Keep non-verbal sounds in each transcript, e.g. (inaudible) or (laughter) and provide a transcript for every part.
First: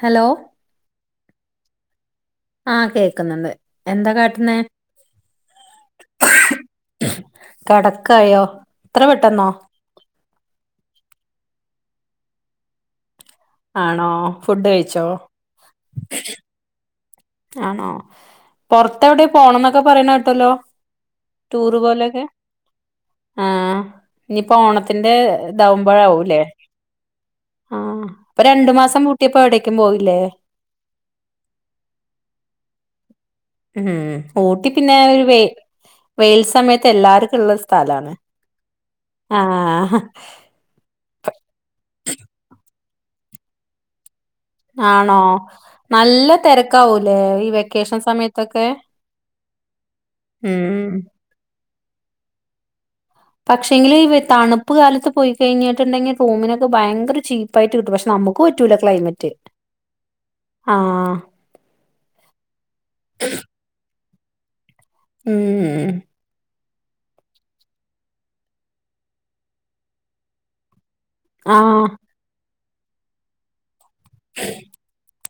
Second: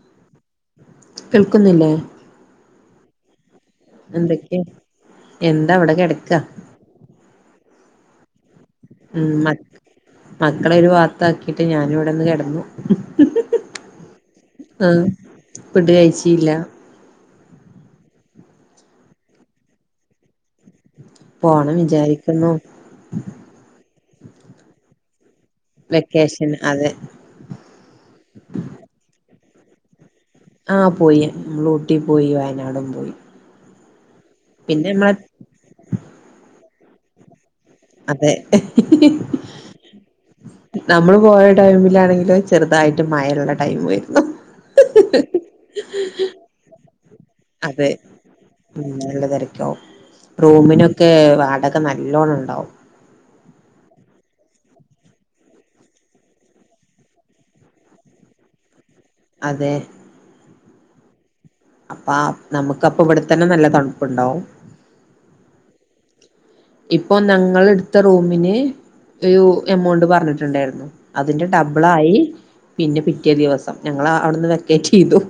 Hello കേൾക്കുന്നില്ലേ? ആഹ് കേക്കുന്നുണ്ട് എന്താ ന്നെ കാട്ടുന്നേ എന്തൊക്കെ? എന്താവിടെ കിടക്കാ കടക്കായോ ഉം മക്ക് മക്കളൊ ഒരു വാത്ത ആക്കിട്ട് ഞാന് ഇവിടെന്ന് കിടന്നു ആണോ ഫുഡ് ആഹ് കഴിച്ചോ ഫുഡ് കഴിച്ചീല ആണോ പൊറത്തെവിടെ പോണം ന്നൊക്കെ പറയണെ കേട്ടല്ലോ പോണം ടൂറ് പോലെയൊക്കെ വിചാരിക്കുന്നു ആഹ് ഇനിയിപ്പോ ഓണത്തിന്റെ ഇതാഉമ്പോഴാവൂല്ലേ വെക്കേഷൻ അതെ ആഹ് ഇപ്പ രണ്ടു മാസം പൂട്ടിയപ്പോ എവിടേക്കും പോയില്ലേ? ആഹ് പോയി മ്മള് ഊട്ടി പോയി വയനാടും പോയി. ഉം ഊട്ടി പിന്നെ ഒരു വെ വെയിൽ സമയത്ത് എല്ലാർക്കും ഉള്ള സ്ഥലാണ് അതെ ആഹ് നമ്മള് പോയ ടൈമിലാണെങ്കില് ചെറുതായിട്ട് മഴയുള്ള ടൈംമുമായിരുന്നു ആണോ നല്ല തിരക്കാവും അതെ നല്ലതിരക്കാവും ഉം റൂമിനൊക്കെ വാടക നല്ലോണം ഇണ്ടാവും പക്ഷെങ്കില് ഈ തണുപ്പ് കാലത്ത് പോയി കഴിഞ്ഞിട്ടുണ്ടെങ്കി റൂമിനൊക്കെ ഭയങ്കര ചീപ്പായിട്ട് കിട്ടും പക്ഷെ ന നമുക്ക് പറ്റൂല ക്ലൈമെറ്റ് അതെ ആഹ് പ്പണ്ടാവും ഉം ഇപ്പൊ നങ്ങള് എടുത്ത റൂമിന് ഒരു എമൗണ്ട് പറഞ്ഞിട്ടുണ്ടായിരുന്നു. അതിന്റെ ആഹ് ഡബിളായി പിന്നെ പിറ്റേ ദിവസം ഞങ്ങള് അവിടുന്ന് വെക്കേറ്റ് ചെയ്തു.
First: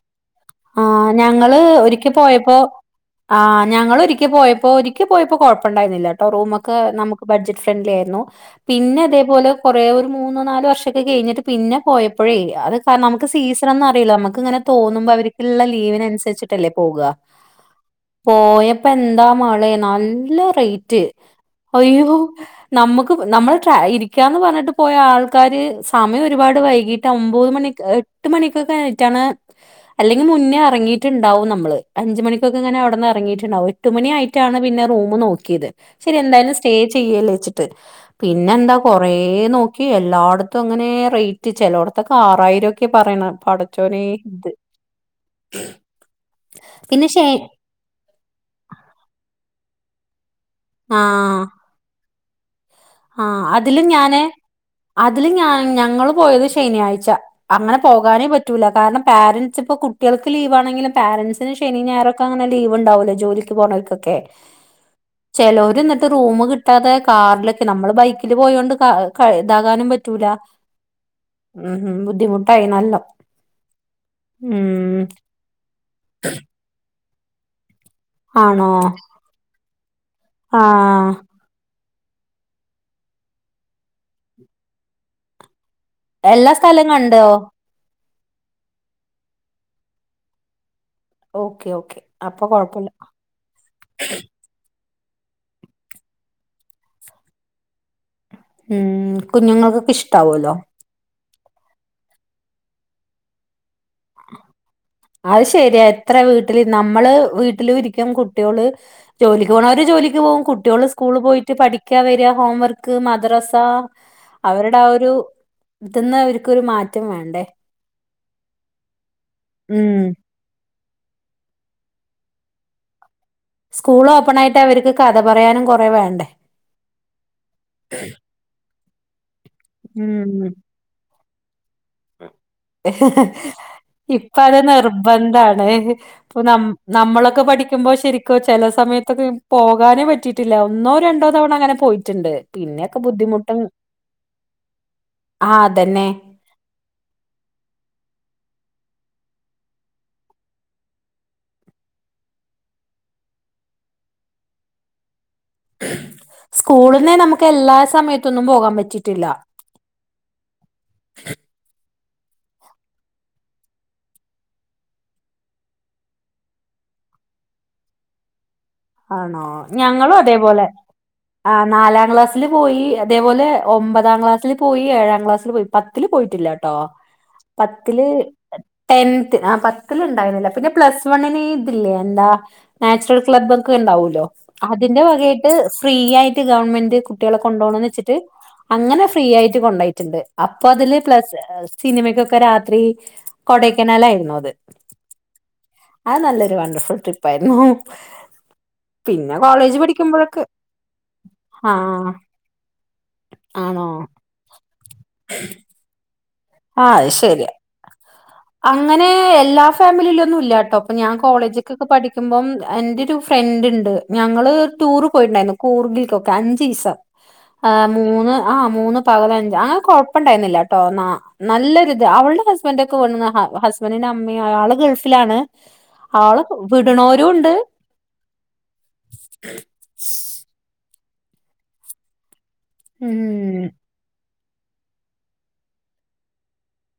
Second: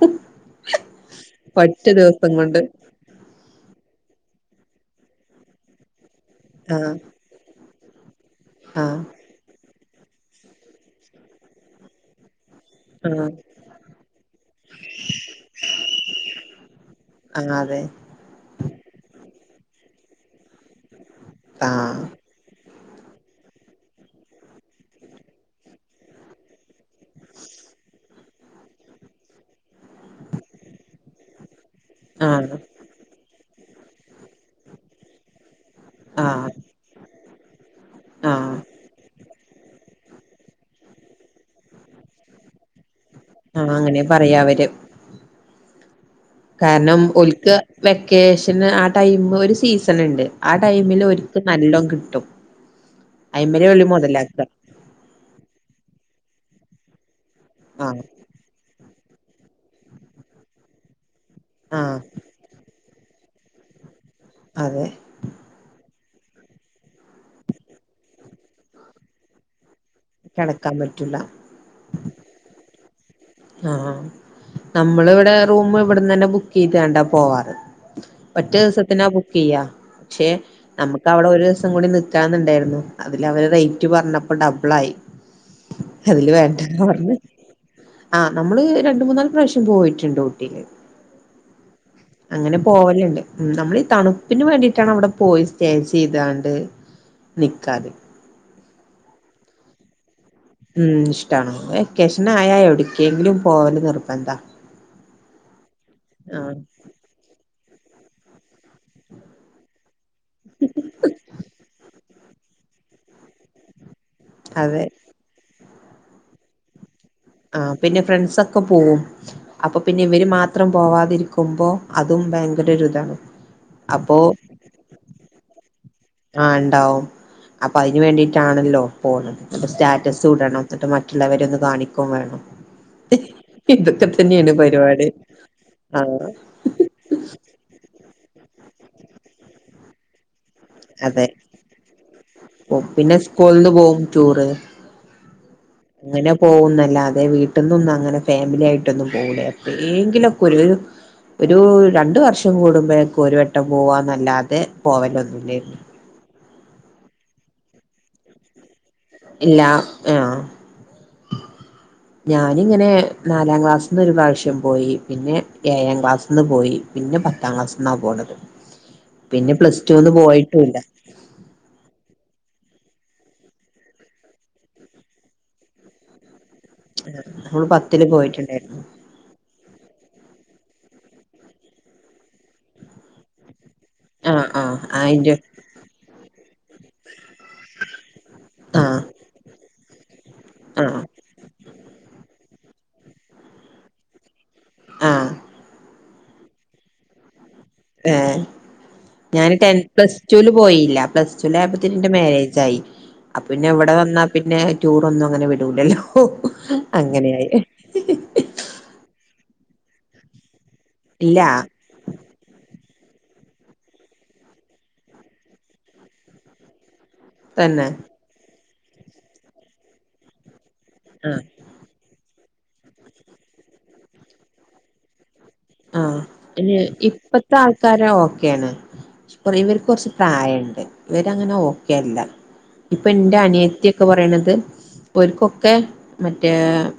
ആ ഞങ്ങള് ഒറ്റ ദിവസം ഒരിക്കപോയപ്പോ കൊണ്ട് ആ ഞങ്ങളൊരിക്ക പോയപ്പോ ഇപ്പോ ഒരിക്ക പോയപ്പോ കുഴപ്പണ്ടായിരുന്നില്ലാ ട്ടോ റൂമൊക്കെ ആഹ് നമുക്ക് ബഡ്ജറ്റ് ഫ്രണ്ട്ലിയായിരുന്നു. ആഹ് പിന്നെ ഇതേപോലെ കൊറേ ഒരു മൂന്നോ നാലു വർഷൊക്കെ കഴിഞ്ഞിട്ട് പിന്നെ പോയപ്പഴേ അത് (unintelligible) നമക്ക് ആഹ് സീസണൊന്നറിയില്ല നമക്ക് ഇങ്ങനെ തോന്നുമ്പവര് ലീവിനനുസരിച്ചിട്ടല്ലേ പോകാ ആഹ് അതെ പോയപ്പെന്താ മാളെ നല്ല റേറ്റ് ആഹ് അയ്യോ നമുക്ക് നമ്മള് ഇരിക്കാന്ന് പറഞ്ഞിട്ട് പോയ ആൾക്കാര് സമയം ഒരുപാട് വൈകീട്ട് ഒമ്പത് മണി എട്ട് മണി ഒക്കെ കഴിഞ്ഞിട്ടാണ് അല്ലെങ്കി മുന്നേ എറങ്ങിട്ടിണ്ടാവും നമ്മള്, അഞ്ച് ആഹ് മണിക്കൊക്കെ ഇങ്ങനെ അവിടെന്ന് എറങ്ങിട്ട് ണ്ടാവും എട്ടുമണിയായിട്ടാണ് പിന്നെ റൂമ് നോക്കിയത് ശെരി ആഹ് എന്തായാലും സ്റ്റേ ചെയ്യല്ലേ ത്ത് പിന്നെ ആഹ് എന്താ കൊറെ ഏഹ് നോക്കി എല്ലാടത്തും അങ്ങനെ റേറ്റ് ചെലോടത്തൊക്കെ ആറായിരം ഒക്കെയാ പറയണ ആഹ് അങ്ങനെ പടച്ചോനേ പറയാ ഇത് അവര് കാരണം പിന്നെ ഷേ ഓൽക്ക് വെക്കേഷന് ആ ടൈമ് ഒരു സീസണിണ്ട് ആ ടൈമില് ഓര്ക്ക് ആഹ് നല്ലോം കിട്ടും. ആഹ് അയിമല് അതില് ഓല് ഞാന് മുതലാക്ക അതില് ഞാ ഞങ്ങള് പോയത് ശെനിയാഴ്ച അങ്ങനെ ആഹ് പോകാനേ പറ്റൂല കാരണം പാരന്റ്സ് ഇപ്പ കുട്ടികൾക്ക് ലീവ് ആണെങ്കിലും പാരന്റ്സ് (unintelligible) ശെനിയും ആഹ് ഞായറൊക്കെ അങ്ങനെ ലീവുണ്ടാവൂല ജോലിക്ക് പോണോർക്കൊക്കെ അതെ ചെലോര് എന്നി റൂം കിട്ടാതെ കാറിലൊക്കെ നമ്മള് ബൈക്കിൽ പോയൊണ്ട് ക ഇതാകാനും പറ്റ റ്റുല കിടക്കാൻ പറ്റൂല മ് മ് ബുദ്ധിമുട്ടായി നല്ല ആഹ് ആഹ് നമ്മള് ഇവിടെ റൂമ് ഇവിടന്ന് തന്നെ ബുക്ക് ചെയ്ത് കണ്ട പോവാറ്- ഒറ്റ ആണോ ദിവസത്തിനാ ബുക്ക് ചെയ്യാ പക്ഷെ നമുക്ക് ആഹ് അവിടെ ഒരു ദിവസം കൂടി നി കാന്നുണ്ടായിരുന്നു അതില് അവര് റേറ്റ് പറഞ്ഞപ്പം ഡബിൾ ആയി അതില് എല്ലാ വേണ്ടന്ന് സ്ഥലം പറഞ്ഞ് കണ്ടോ ആഹ് നമ്മള് രണ്ട് മൂന്നാല് പ്രാവശ്യം പോയിട്ടുണ്ട് ഊട്ടിയില് ഓക്കെ ഓക്കെ അപ്പൊ അങ്ങനെ കൊഴപ്പല്ല പോവലുണ്ട് നമ്മളീ തണുപ്പിന് വേണ്ടിയിട്ടാണ് അവിടെ പോയി സ്റ്റേ ചെയ്താണ്ട് നിക്കാതെ ഉം കുഞ്ഞുങ്ങൾക്കൊക്കെ ഇഷ്ടാവുല്ലോ ട്ടാണ് വെക്കേഷൻ ആയ എവിട്ക്കേങ്കിലും പോവല് നിർബന്ദാ അത് ശെരിയാ എത്ര വീട്ടില് നമ്മള് വീട്ടിലും ഇരി ക്കും കുട്ട്യോള് ജോലിക്ക് പോണോര് ജോലിക്ക് പോവും കുട്യോള് സ്കൂളി പോയിട്ട് പഠിക്കാ വര്യാ ഹോംവർക്ക് മദ്രസ അവരുടെ അതെ ആ ഒരു ഇതിന്ന് അവർക്കൊരു മാറ്റ് ആ പിന്നെ ഫ്രണ്ട്സ് ഒക്കെ പോവും അപ്പം ഉം പിന്നെ ഇവര് മാത്രം പോവാതിരിക്കുമ്പോ അതും ഭയങ്കരൊരുതാ സ്കൂൾ ഓപ്പൺ ആയിട്ട് അവര്ക്ക് കഥ പറയാനും കൊറേ വേ ആഹ് ഇണ്ടാവും അപ്പം അതിനു വേണ്ടിട്ടാണല്ലോ പോണത് സ്റ്റാറ്റസ്സു ഉം ഇടണം എന്നിട്ട് മറ്റുള്ളവരെ ഒന്ന് കാണിക്കോം വേണം ഇതൊക്കെ (inaudible) ഇപ്പം തന്നെയാണ് അത് പരിപാടി നിർബന്ധാണ് ആ ഇപ്പം നം നമ്മളൊക്കെ പഠിക്കുമ്പോ ശെരിക്കും ചില സമയത്തൊക്കെ പോകാനെ പറ്റി പില്ല ഒന്നോ അതെ രണ്ടോ തവണ അങ്ങനെ പോയിട്ടുണ്ട് പിന്നെയൊക്കെ പിന്നെ ബുദ്ധിമുട്ടാ സ്കൂളിന്ന് പോവും ടൂറ് അങ്ങനെ പോവുന്നല്ലാത് അത് വീട്ടിൽന്നൊന്നും അങ്ങനെ ഫാമിലി ആയിട്ടൊന്നും പോവൂല ഏങ്കിലക്കൊരു ഒരു രണ്ട വർഷം കൂടുമ്പോഴേക്ക ഒരു വട്ടം പോവാല്ലാതെ പോവലൊന്നു അെ സ്കൂളിനെ നമുക്ക് എല്ലാ സമയത്തൊന്നും പോകാൻ പറ്റിില്ല ഇല്ല ആഹ ഞാനിങ്ങനെ നാലാം ക്ലാസ്സിന്ന് ഒരു പ്രാവശ്യം പോയി പിന്നെ ഏഴാം ക്ലാസ്സിൽ നിന്ന് പോയി പിന്നെ പത്താം ക്ലാസ്ന്നാ പോകണത് ആണോ ഞങ്ങളും അതേപോലെ ആ നാലാം ക്ലാസ്സിില് പോയി അതേപോലെ ഒമ്പതാം ക്ലാസ്സിൽ പോയി ഏഴാം ക്ലാസ്സിൽ പോയി പത്തില്ൽ പോയിട്ടില്ലട്ട് നമ്മള് കേ പത്തില് പോയിട്ടുണ്ടായിരുന്നു പ പ ഉണ്ടുന്നന്ന പ്ലസ് വൺന ഇില്ലല്ല എന്താ ച്ചുറൽക്ല് ണ്ടല്ലോ ആഹ് ആഹ് അതിന്റെ അയിന്റെ വകട്ട് ഫ്രീ ആയിട്ട് ഗവൺമെന്റ് കുട്ടികളെ കൊണ്ടപോണംന്ന് വെച്ചിട്ട് ആഹ് അങ്ങനെ ഫ്രീ ആയിട്ട് കൊണ്ടയിട്ടുണ്ട് അപ്പൊ അതില് ആഹ് പ്ല സിനിമക്കൊക്കെ രാത്രി കൊടയ്ക്കനാല ആയിരുന്നു അത് ആഹ് അത് നല്ലൊരു വണ്ടർഫുൾ ട്രിപ്പയിരുന്നു ഞാാന് ടെ പ്ലസ് ൂൽ പോയില്ല പ്ലസ് ൂൽ ആയ്പത്തേ എന്റെ ആഹ് മാര്ാരേജ ആായി അ പിന്നെ ആണോ എവിടെ വന്നാ പിന്നെ ടൂർ ഒന്നും അങ്ങനെ വിടൂലല്ലോ ആഹ ശരിയാ അങ്ങനെയായി അങ്ങനെ എല്ലാ ഫാമിലിയില ഒന്നും ഇല്ലട്ടോ അപ്പൊ ഞാൻ ഇല്ല കോളേജിക്കൊക്കെ പഠിക്കുമ്പോം എ് ഒരു ഫ്രണ്ട് ഉണ്ട് ഞങ്ങള് ടൂർ പോയിണ്ടായിരുന്നു കൂർഗിലക്കൊക്കെ അഞ്ചു ദിവസം ആ് തന്നെ മൂന്ന് ആഹ് മൂന്ന് പകല അഞ്ച് അങ്ങനെ കൊഴപ്പണ്ടായിരുന്നില്ല ട്ടോ എന്നാ ആഹ് നല്ലൊരിത് അവളുടെ ഹസ്ബൻഡ ഒക്കെ വ ഹസ്ബന്ഡറിന്റെ അമ്മയും ആള് ഗൾഫിലാണ് ആഹ ആള് അ വിടണോരും ഉണ്ട് ഇപ്പത്തെ ആൾക്കാര ഓക്കെയ ആാണ് റ ഇവർക്ക് കുറച്ച് പ്രായുണ്ട് ഇവരങ്ങനെ ഓക്കെല്ല ഇപ്പൊ എന്റെ ഉം അനിയത്തി ഒക്കെ പറയണ ഒരുക്കൊക്കെ മറ്റേ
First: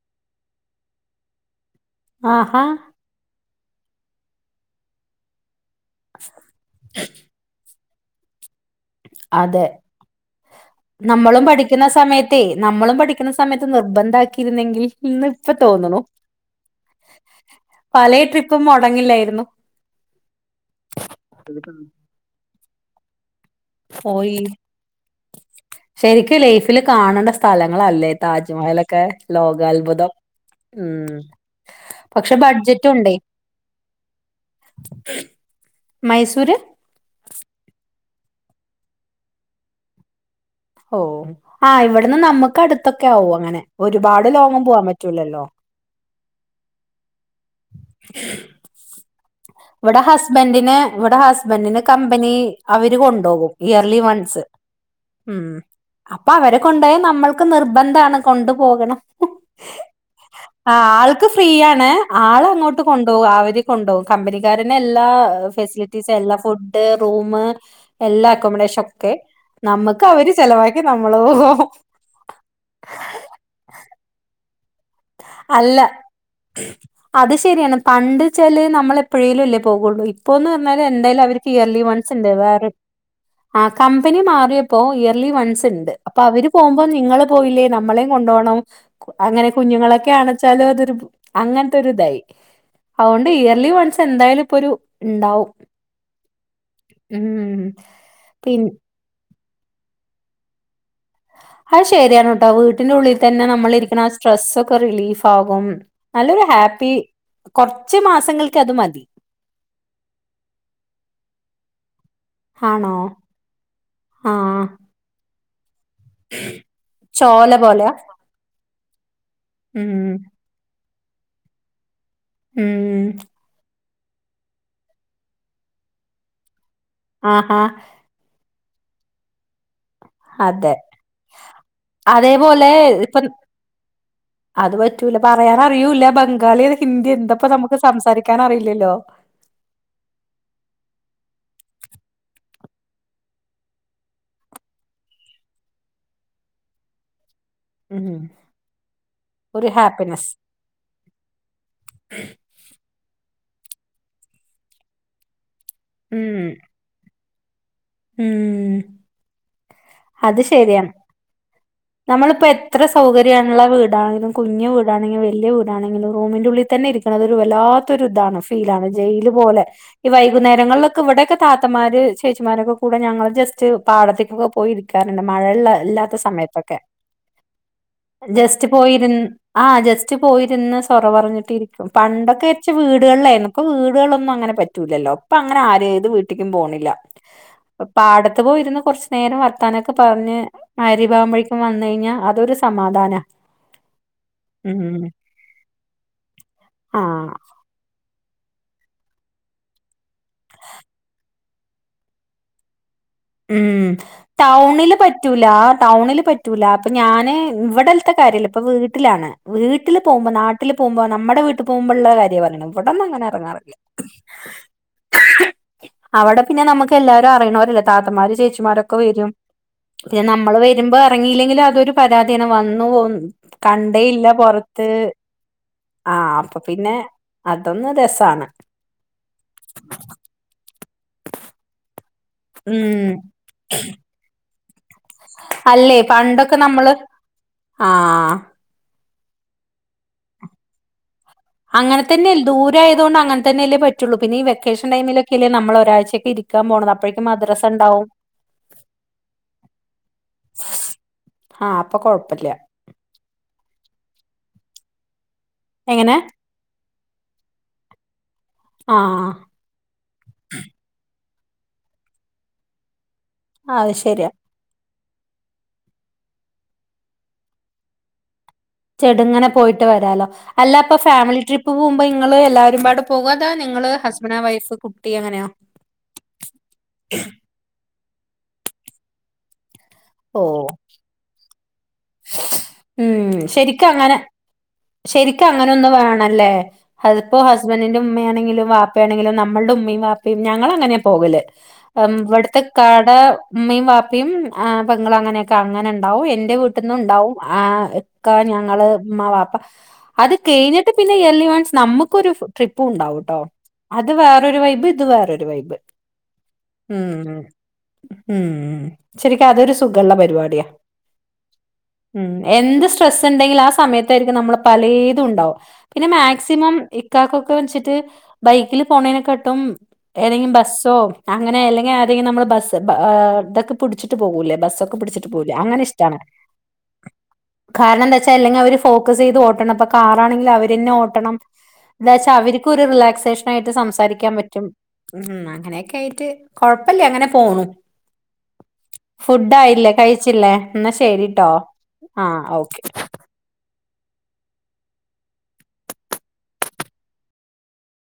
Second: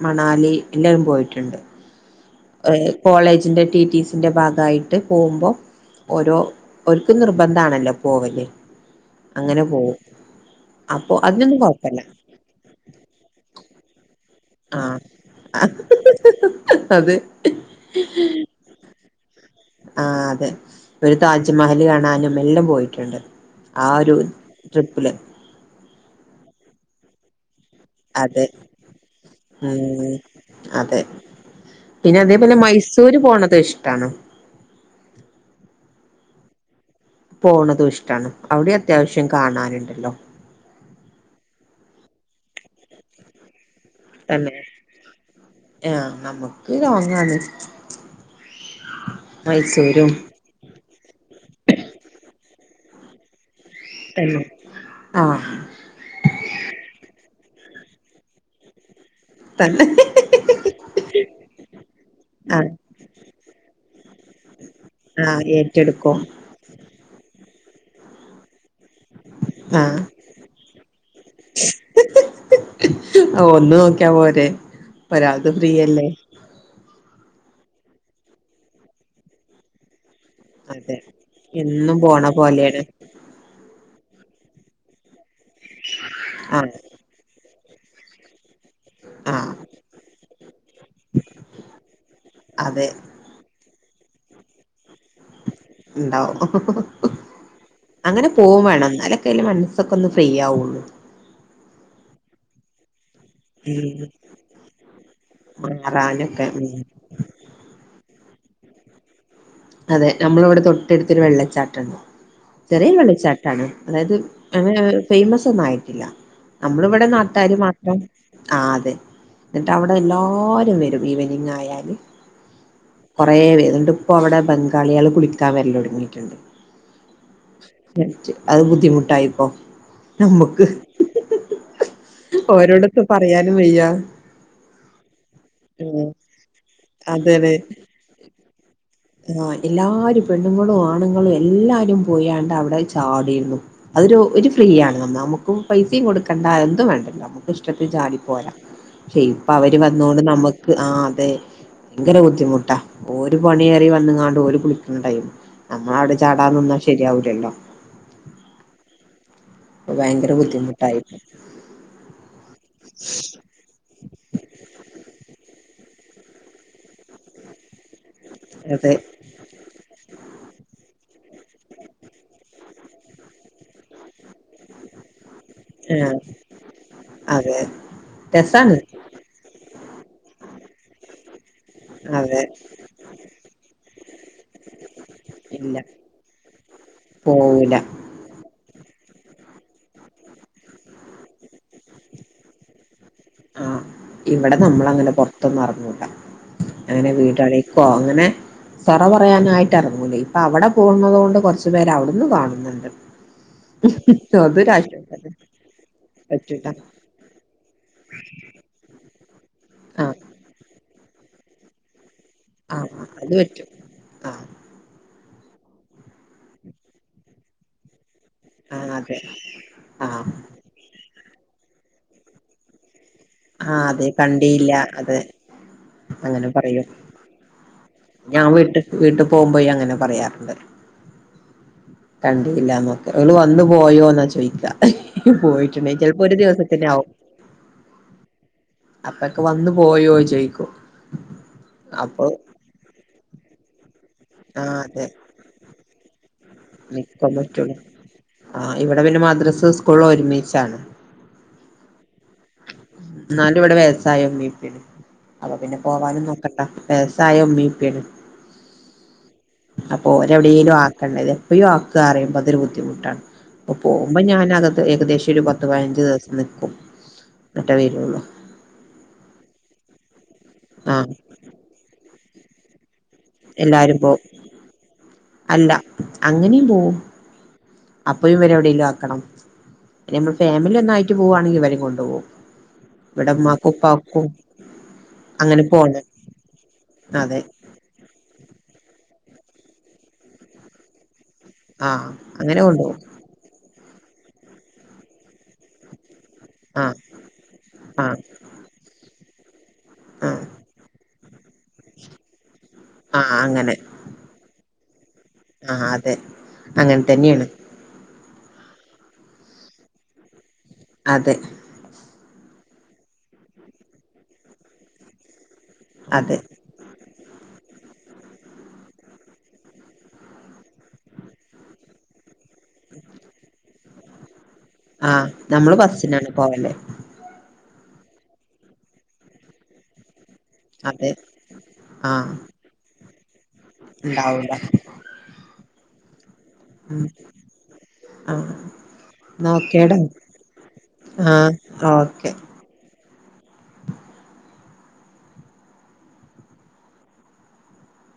മണാലി എല്ലരും പോയിട്ടുണ്ട് ആഹാ കോളേജിന്റെ ടിറ്റീസിന്റെ ഭാഗമായിട്ട് പോകുമ്പോൾ ഓരോ ഒരിക്കും നിർബന്ധ ആണല്ലോ പോവല് അതെ അങ്ങനെ പോകവും നമ്മളും പഠിക്കുന്ന സമയത്തേ നമ്മളും പഠിക്കുന്ന സമയത്ത് നിർബന്ധി രുന്നെങ്കിൽ ആഹ് ഇന്ന് ഇപ്പ തോന്നണ അത് പല ട്രിപ്പും മുടങ്ങില്ലായിരുന്നു ആ അതെ ഒരു താജ്മഹല് കാണാനും എല്ലും പോയിട്ടുണ്ട് ആ ഒരു പോയി ട്രിപ്പില് ശരിക്കും ലൈഫില് കാണേണ്ട സ് സ്ഥലങ്ങളല്ലേ അതെ താജ്മഹലൊക്കെ ലോകാത്ഭുതം ഉം അതെ ഉം പിന്നെ പക്ഷെ അതേപോലെ ബഡ്ജറ്റും ഉണ്ടേ മൈസൂര് പോണത് ഇഷ്ടാണോ മൈസൂര് പോണതും ഇഷ്ടാണ് അവിടെ അത്യാവശ്യം കാണാനുണ്ടല്ലോ ഓ ആ് ഇവിടുന്ന് നമ്മുക്ക് അടുത്തൊക്കെ ആവുംും അങ്ങനെ ഒരുപാട് തന്നെ ലോങ്ങം പോവാൻ പറ്റൂലല്ലോ ആഹ് നമുക്ക് ലോങ്ങാണ് ഹഹസ്ജ്സ്ജിസ്‌ജ് ഇവിടെ മൈസൂരും ഹസ്ബെൻഡിന് ഇവിടെ ഹസ്ബെൻഡിന് കമ്പനി അവര് കൊണ്ടോക്കും ഇയർലി വൺസ് തന്നെ ഉ ആഹ് അപ്പൊ അവരെ കൊണ്ടായൽ നമ്മൾ െ നിർബന്ധണ് കൊണ്ടു പോോകണം തന്നെ ആ ആൾക്ക് ഫ്രീയാണ് ആള് ആഹ് അങ്ങോട്ട് കൊണ്ടോവും അവര് കൊണ്ടോ കമ്പനിക്കാരന് എല്ലാ ആഹ് ഫെസിലിറ്റീസ് ഏറ്റെടുക്കും എല്ലാ ഫുഡ് റൂമ് എല്ലാ അക്കോമഡേഷൊ ക്കെ ആഹ് നമ്മക്ക് അവര് ചെലവാക്കി നമ്മള് (unintelligible) ആ ഒന്ന് നോക്കിയാ പോ പരാത് അല്ല ഫ്രീയല്ലേ അത് ശരിയാണ് പണ്ട് ചെല് നമ്മൾ എപ്പോഴേലും ഇല്ലേ പോകുള്ളൂ ഇപ്പോന്ന് പറഞ്ഞാല് അതെ എന്തായാലും അവർക്ക് ഇയർലി എന്നും വൺസ് പോണ ഇണ്ട് വേറെ പോലെയാണ് കമ്പനി മാറിയപ്പോ ഇയർലി വൺസ് ഉണ്ട് അപ്പോ അവര് ആഹ് പോകുമ്പോ നിങ്ങള് പോയില്ലേ നമ്മളെയ കൊണ്ട പോണം അങ്ങനെ ആഹ് കുഞ്ഞുങ്ങള ച്ചാല അതൊരു അങ്ങനത്തെ ഇതായി അതെ അതുകൊണ്ട് ഇയർലി വൺസ് എന്തായാലും ഇപ്പൊ ഒരു ഇണ്ടാവും ഉണ്ടാവും ഉം അങ്ങനെ പോക പിൻ വേണംന്നല്ലെ ല് മനസ്സൊക്കെ ഒന്ന് ഫ്രീ ആവുള്ളൂ (unintelligible) ആത് ശരിയാണ് കേട്ടോ വീട്ടിന്റെ ഉള്ളിൽ തന്നെ നമ്മള ഇരിക്കുന്ന ആ ഉം സ്ട്രെസ് ഒക്കെ റിലീഫ് ആകും നല്ലൊരു മാറാനൊക്കെ ഹാ ഉം ത്തി കുറച്ച് മാസങ്ങൾക്ക് അതുമതി അതെ നമ്മള ഇവിടെ തൊട്ടടുത്തൊരു വെള്ളച്ചാട്ടാണ് ചെറിയ ആണോ വെള്ളിച്ചാട്ടാണ് അതായത് ആഹ് അങ്ങന ഫേമസ് ഒന്നുമായിട്ടില്ല നമ്മളിവിടെ ചോല പോലെയാ നട്ടെനുമാത്രം ആ അതെ എന്നിട്ടവിടെ ഉം എല്ലാരും വരും ഈവനിങ് ആയാല് ഉം കുറേ വീണ്ടും ഇപ്പൊവിടെ ബംഗാളിയള് കുളിക്കാൻ വരല് തൊടങ്ങിട്ടുണ്ട് ആ ആ അത് ബുദ്ധിമുട്ടായിപ്പോ നമ്മുക്ക് അതെ അതേപോലെ ഓരോടത്ത് ഇപ്പൊ പറയാനും (inaudible) അത് പറ്റൂല പറയാനറിയൂല്ല ഉം ബംഗാളികള് ഹിന്ദി എന്തപ്പാ നമ്മക്ക് സംസാരിക്കാനറിയില്ലല്ലോ ആ എല്ലാരും പെണ്ണുങ്ങളും ആണുങ്ങളും എല്ലാരും പോയാണ്ട് അവിടെ ചാടിയിരുന്നു അതൊരു ഒരു ഫ്രീ ആണ് നമുക്ക് പൈസയും കൊടുക്കേണ്ട എന്തും വേണ്ടോ നമുക്ക് ഇഷ്ടത്തി ഉം ചാടിപ്പോരാം പക്ഷെ ഇപ്പൊ ഒരു അവര് വന്നുകൊണ്ട് ഹാപ്പിനെസ് നമുക്ക് ആ അതെ ഭയങ്കര ബുദ്ധിമുട്ടാ ഓര് ഒരു പണിയേറി വന്നങ്ങാണ്ട് ഓര് കുളിക്കുന്ന ടൈമ് നമ്മൾ അവിടെ ഉം ചാടാൻ നിന്നാൽ ശരിയാവില്ലല്ലോ ഉം ഭയങ്കര അത് ശരിയാണ് ബുദ്ധിമുട്ടായിട്ട് നമ്മളിപ്പോ എത്ര സൗകര്യള്ള വീടാണെങ്കിലും കുഞ്ഞു വീടാണെങ്കിലും വലൃ വൂടാണെങ്കിൽ റൂമിന്റെ ഉള്ളിൽ തന്നെ ഇരിക്കണ ഒരു വല്ലാത്തൊ ഒരു ഇതാണ് ഫീലാണ് അതെ ജയില് പോലെ ഈ വൈകുന്നേരങ്ങളിലൊക്കെ ഇവിടെയൊക്കെ താത്തമാര് ചേച്ചിമാരൊക്കെ കൂടെ ഞങ്ങൾ ജസ്റ്റ് പാടത്തേക്കൊക്കെ പോയി ഇരിക്കാറുണ്ട് മഴയൊള്ള ആഹ് ഇല്ലാത്ത സമയത്തൊക്കെ അതെ ജസ്റ്റ് രസാണ് പോയിരുന്ന് ആ ജസ്റ്റ് പോയിരുന്ന് സൊറ പറഞ്ഞിട്ടിരിക്കും അതെ പണ്ടൊക്കെ വെച്ച വീടുകളിലായിക്ക വീടുകളൊന്നും അങ്ങനെ പറ്റല്ലോ അപ്പ അങ്ങനെ ഇല്ല ആരത് വീട്ടിക്കും പോണില്ല പോവൂല പാടത്ത് പോയിരുന്ന് കുറച്ച് നേരം വർത്താനൊക്കെ പറഞ്ഞ് ആരിമാവുമ്പോഴേക്കും വന്ന കഴിഞ്ഞാൽ അതൊരു സമാധാനമാണ് ആഹ ഇവിടെ നമ്മള അങ്ങനെ പൊറത്തൊന്നും ഇറങ്ങൂല ആ അങ്ങനെ വീട്ണിക്കോ അങ്ങനെ സെറ പറയാനായിട്ട് ഇറങ്ങൂലേ ഇപ്പൊ അവിടെ പോകുന്നത കൊണ്ട് കുറച്ചു പേര് അവിടുന്ന് കാണുന്നുണ്ട് ഉം ടൗണില് അതൊരാശ്വാസല്ലേ പറ്റൂല ടൗണില് പറ്റൂല അപ്പൊ ഞാന് ഇവിടെലത്തെ കാര്യല്ല ഇപ്പ വീട്ടിലാണ് വീട്ടിൽ ആഹ് പോകുമ്പോ നാട്ടിൽ പോകുമ്പോ നമ്മുടെ വീട്ടിൽ പോകുമ്പോുള്ള കാര്യമാ പറഞ്ഞെ ആഹ് ഇവിടെങ്ങും അങ്ങനെ അത് പറ്റും ഇറങ്ങാറില്ല ആഹ് അവിടെ പിന്നെ നമുക്ക് എല്ലാരും അറിയണവരല്ലേ താത്തമാര് ആഹ് ചേച്ചിമാരൊക്കെ അതെ വരും പിന്നെ ആഹ് നമ്മള് വരുമ്പോ ഇറങ്ങിയില്ലെങ്കിലും അതൊരു പരാതിയാണ് വന്നു പോ ആഹ് അതെ കണ്ടേയില്ല കണ്ടിയില്ല പൊറത്ത് അതെ ആഹ അങ്ങനെ അപ്പൊ പറയും പിന്നെ അതൊന്ന് രസാണ് ഞാൻ വീട്ട വീട്ടിൽ പോകുമ്പോയി അങ്ങനെ പറയാറുണ്ട് കണ്ടില്ല ഉം നോക്കെ അവള് വന്നു പോയോന്നാ ചോദിക്കാം പോയിട്ടുണ്ട അല്ലേ ചിലപ്പോ ഒരു പണ്ടൊക്കെ ദിവസത്തിന നമ്മള് ആവും ആ അപ്പൊക്കെ വന്ന് പോയോ ജയിക്കോ അങ്ങനെ തന്നെല്ല ദൂരം ആയകൊണ്ട് അങ്ങനെന്ന അല്ലേ പറ്റുള്ളൂ പിന്ന ഈ ആഹ് വെക്കേഷൻ അതെ ടൈംമിൽ ഒക്കെ അല്ലേ നമ്മള ഒരാഴ്ച നിക്കാൻ പറ്റുള്ളൂ ആ ഇവിടെ പിന്നെ മദ്രസ് സ്കൂൾ ഒരുമിച്ചാണ് ആഹ അപ്പൊ കൊഴപ്പില്ല എന്നാലും ഇവിടെ വ്യവസായം മീപ്പന് അപ്പൊ പിന്നെ എങ്ങനെ പോവാനും നോക്കട്ടാ പെസായ ഉമ്മപ്പണ് ആ അപ്പൊ ഒരെവിടെേലും ആക്കണ്ടത് അയ്യോ ആക്ക അറിയുമ്പോ അതൊരു ബുദ്ധിമുട്ടാണ് അപ്പ അത് പോകുമ്പോ ശരിയാ ഞാനക ഏകദേശം പക്ഷ ഒരു പത്ത് പതിനഞ്ച് ദിവസം നിക്കും എന്നറ്റ പേരുള്ള ചെട ഇങ്ങനെ പോയിട്ട് വരാമാലോ അല്ല ഇപ്പൊ ആഹ് ഫാമിലി ട്രിപ്പ് പോകുമ്പോ നിങ്ങ എല്ലാവാരുംപാട് പോകാതാ നിങ്ങള് എല്ലാരും പോവും ഹസ്ബൻഡ വൈഫ് കുട്ടി എങ്ങനെയ അല്ല അപ്പും ഇവരെ എവിടെേലും ആക്കണം നമ്മൾ പോവും ഫാമിലി ഒന്നായിട്ട് പോവവാണെങ്കിൽ ഇവര കൊണ്ടു പോകും ഉം ശരിക്കും അങ്ങനെ ശരിക്കും അങ്ങനെ ഒന്ന് വേണല്ലേ അത് ഇപ്പോ അതെ ഹസ്ബൻഡിന്റെ ഉമ്മയാണെങ്കിലും വാപ്പ അപ്പോണെങ്കിലും നമ്മുടെ ഉമ്മയും വാപ്പയും ഞങ്ങൾ അങ്ങനെ പോകുന്നനെ ആഹ് അങ്ങനെ ഇവിടുത്തെ കൊണ്ടുപോകും കാട ഉമ്മയും വാപ്പയും ആ പെങ്കും അങ്ങനെയൊക്കെ അങ്ങനെ ഉണ്ടാവും എന്റെ ആഹ് വീട്ടന്നണ്ടാവും ആ ആഹ് ഞങ്ങൾ ഉമ്മ വാപ്പ അത് ആഹ് കഴിഞ്ഞിട്ട് (unintelligible) നമുക്കൊരു ട്രിപ്പ് ഉണ്ടാവ ആഹ് കേട്ടോ അങ്ങനെ അത് വേറൊരു വൈബ് ഇത് വൈബ് അതൊരു വൈബ് ആഹ് അതെ അങ്ങനെ ഉം തന്നെയാണ് ഉം ശരിക്കും അതൊരു സുഖമുള്ള പരിപാടിയാ അതെ ഉം എന്ത് സ്ട്രെസ് ഉണ്ടെങ്കിലും ആ സമയത്തായിരിക്കും നമ്മള് പലതും ഉണ്ടാവാ പിന്നെ അതെ മാക്സിമം ഇക്കാക്കൊക്കെ വെച്ചിട്ട് ബൈക്കില് പോണേനൊക്കെട്ടും ഏതെങ്കിലും ബസ്സോ അങ്ങനെ അല്ലെങ്കിൽ ആരങ്കിലും നമ്മള് ബസ്സ് ഇതൊക്കെ പിടിച്ചിട്ട് പോകൂല്ലേ ബസ്സൊക്കെ ആഹ് പിടിച്ചിട്ട് പോല നമ്മള് അങ്ങനെ ഇഷ്ടാണ് ബസ്സിനാണ് പോവല് കാരണം എന്താ വെച്ചാ അല്ലെങ്കിൽ അവര് ഫോക്കസ് ചെയ്ത് ഓട്ടണം അപ്പോ കാർ അതാണെങ്കിൽ അവര് തന്നെ അതെ ഓട്ടണം എന്താണ് ആഹ് വെച്ചാൽ അവർക്കും ഒരു റിലാസ് ആയിട്ട് സംസാരിക്കാൻ ഉണ്ടാവൂല പറ്റും ഉം അങ്ങനെയൊക്കെ ആയിട്ട് ഉം കുഴപ്പില്ലേ അങ്ങനെ പോണു ആഹ് ഫു ല്ല നോക്കേടാ കഴിച്ചില്ലേ എന്നാ ശരിട്ടോ ആഹ് ആ ഓക്കെ ഓക്കേ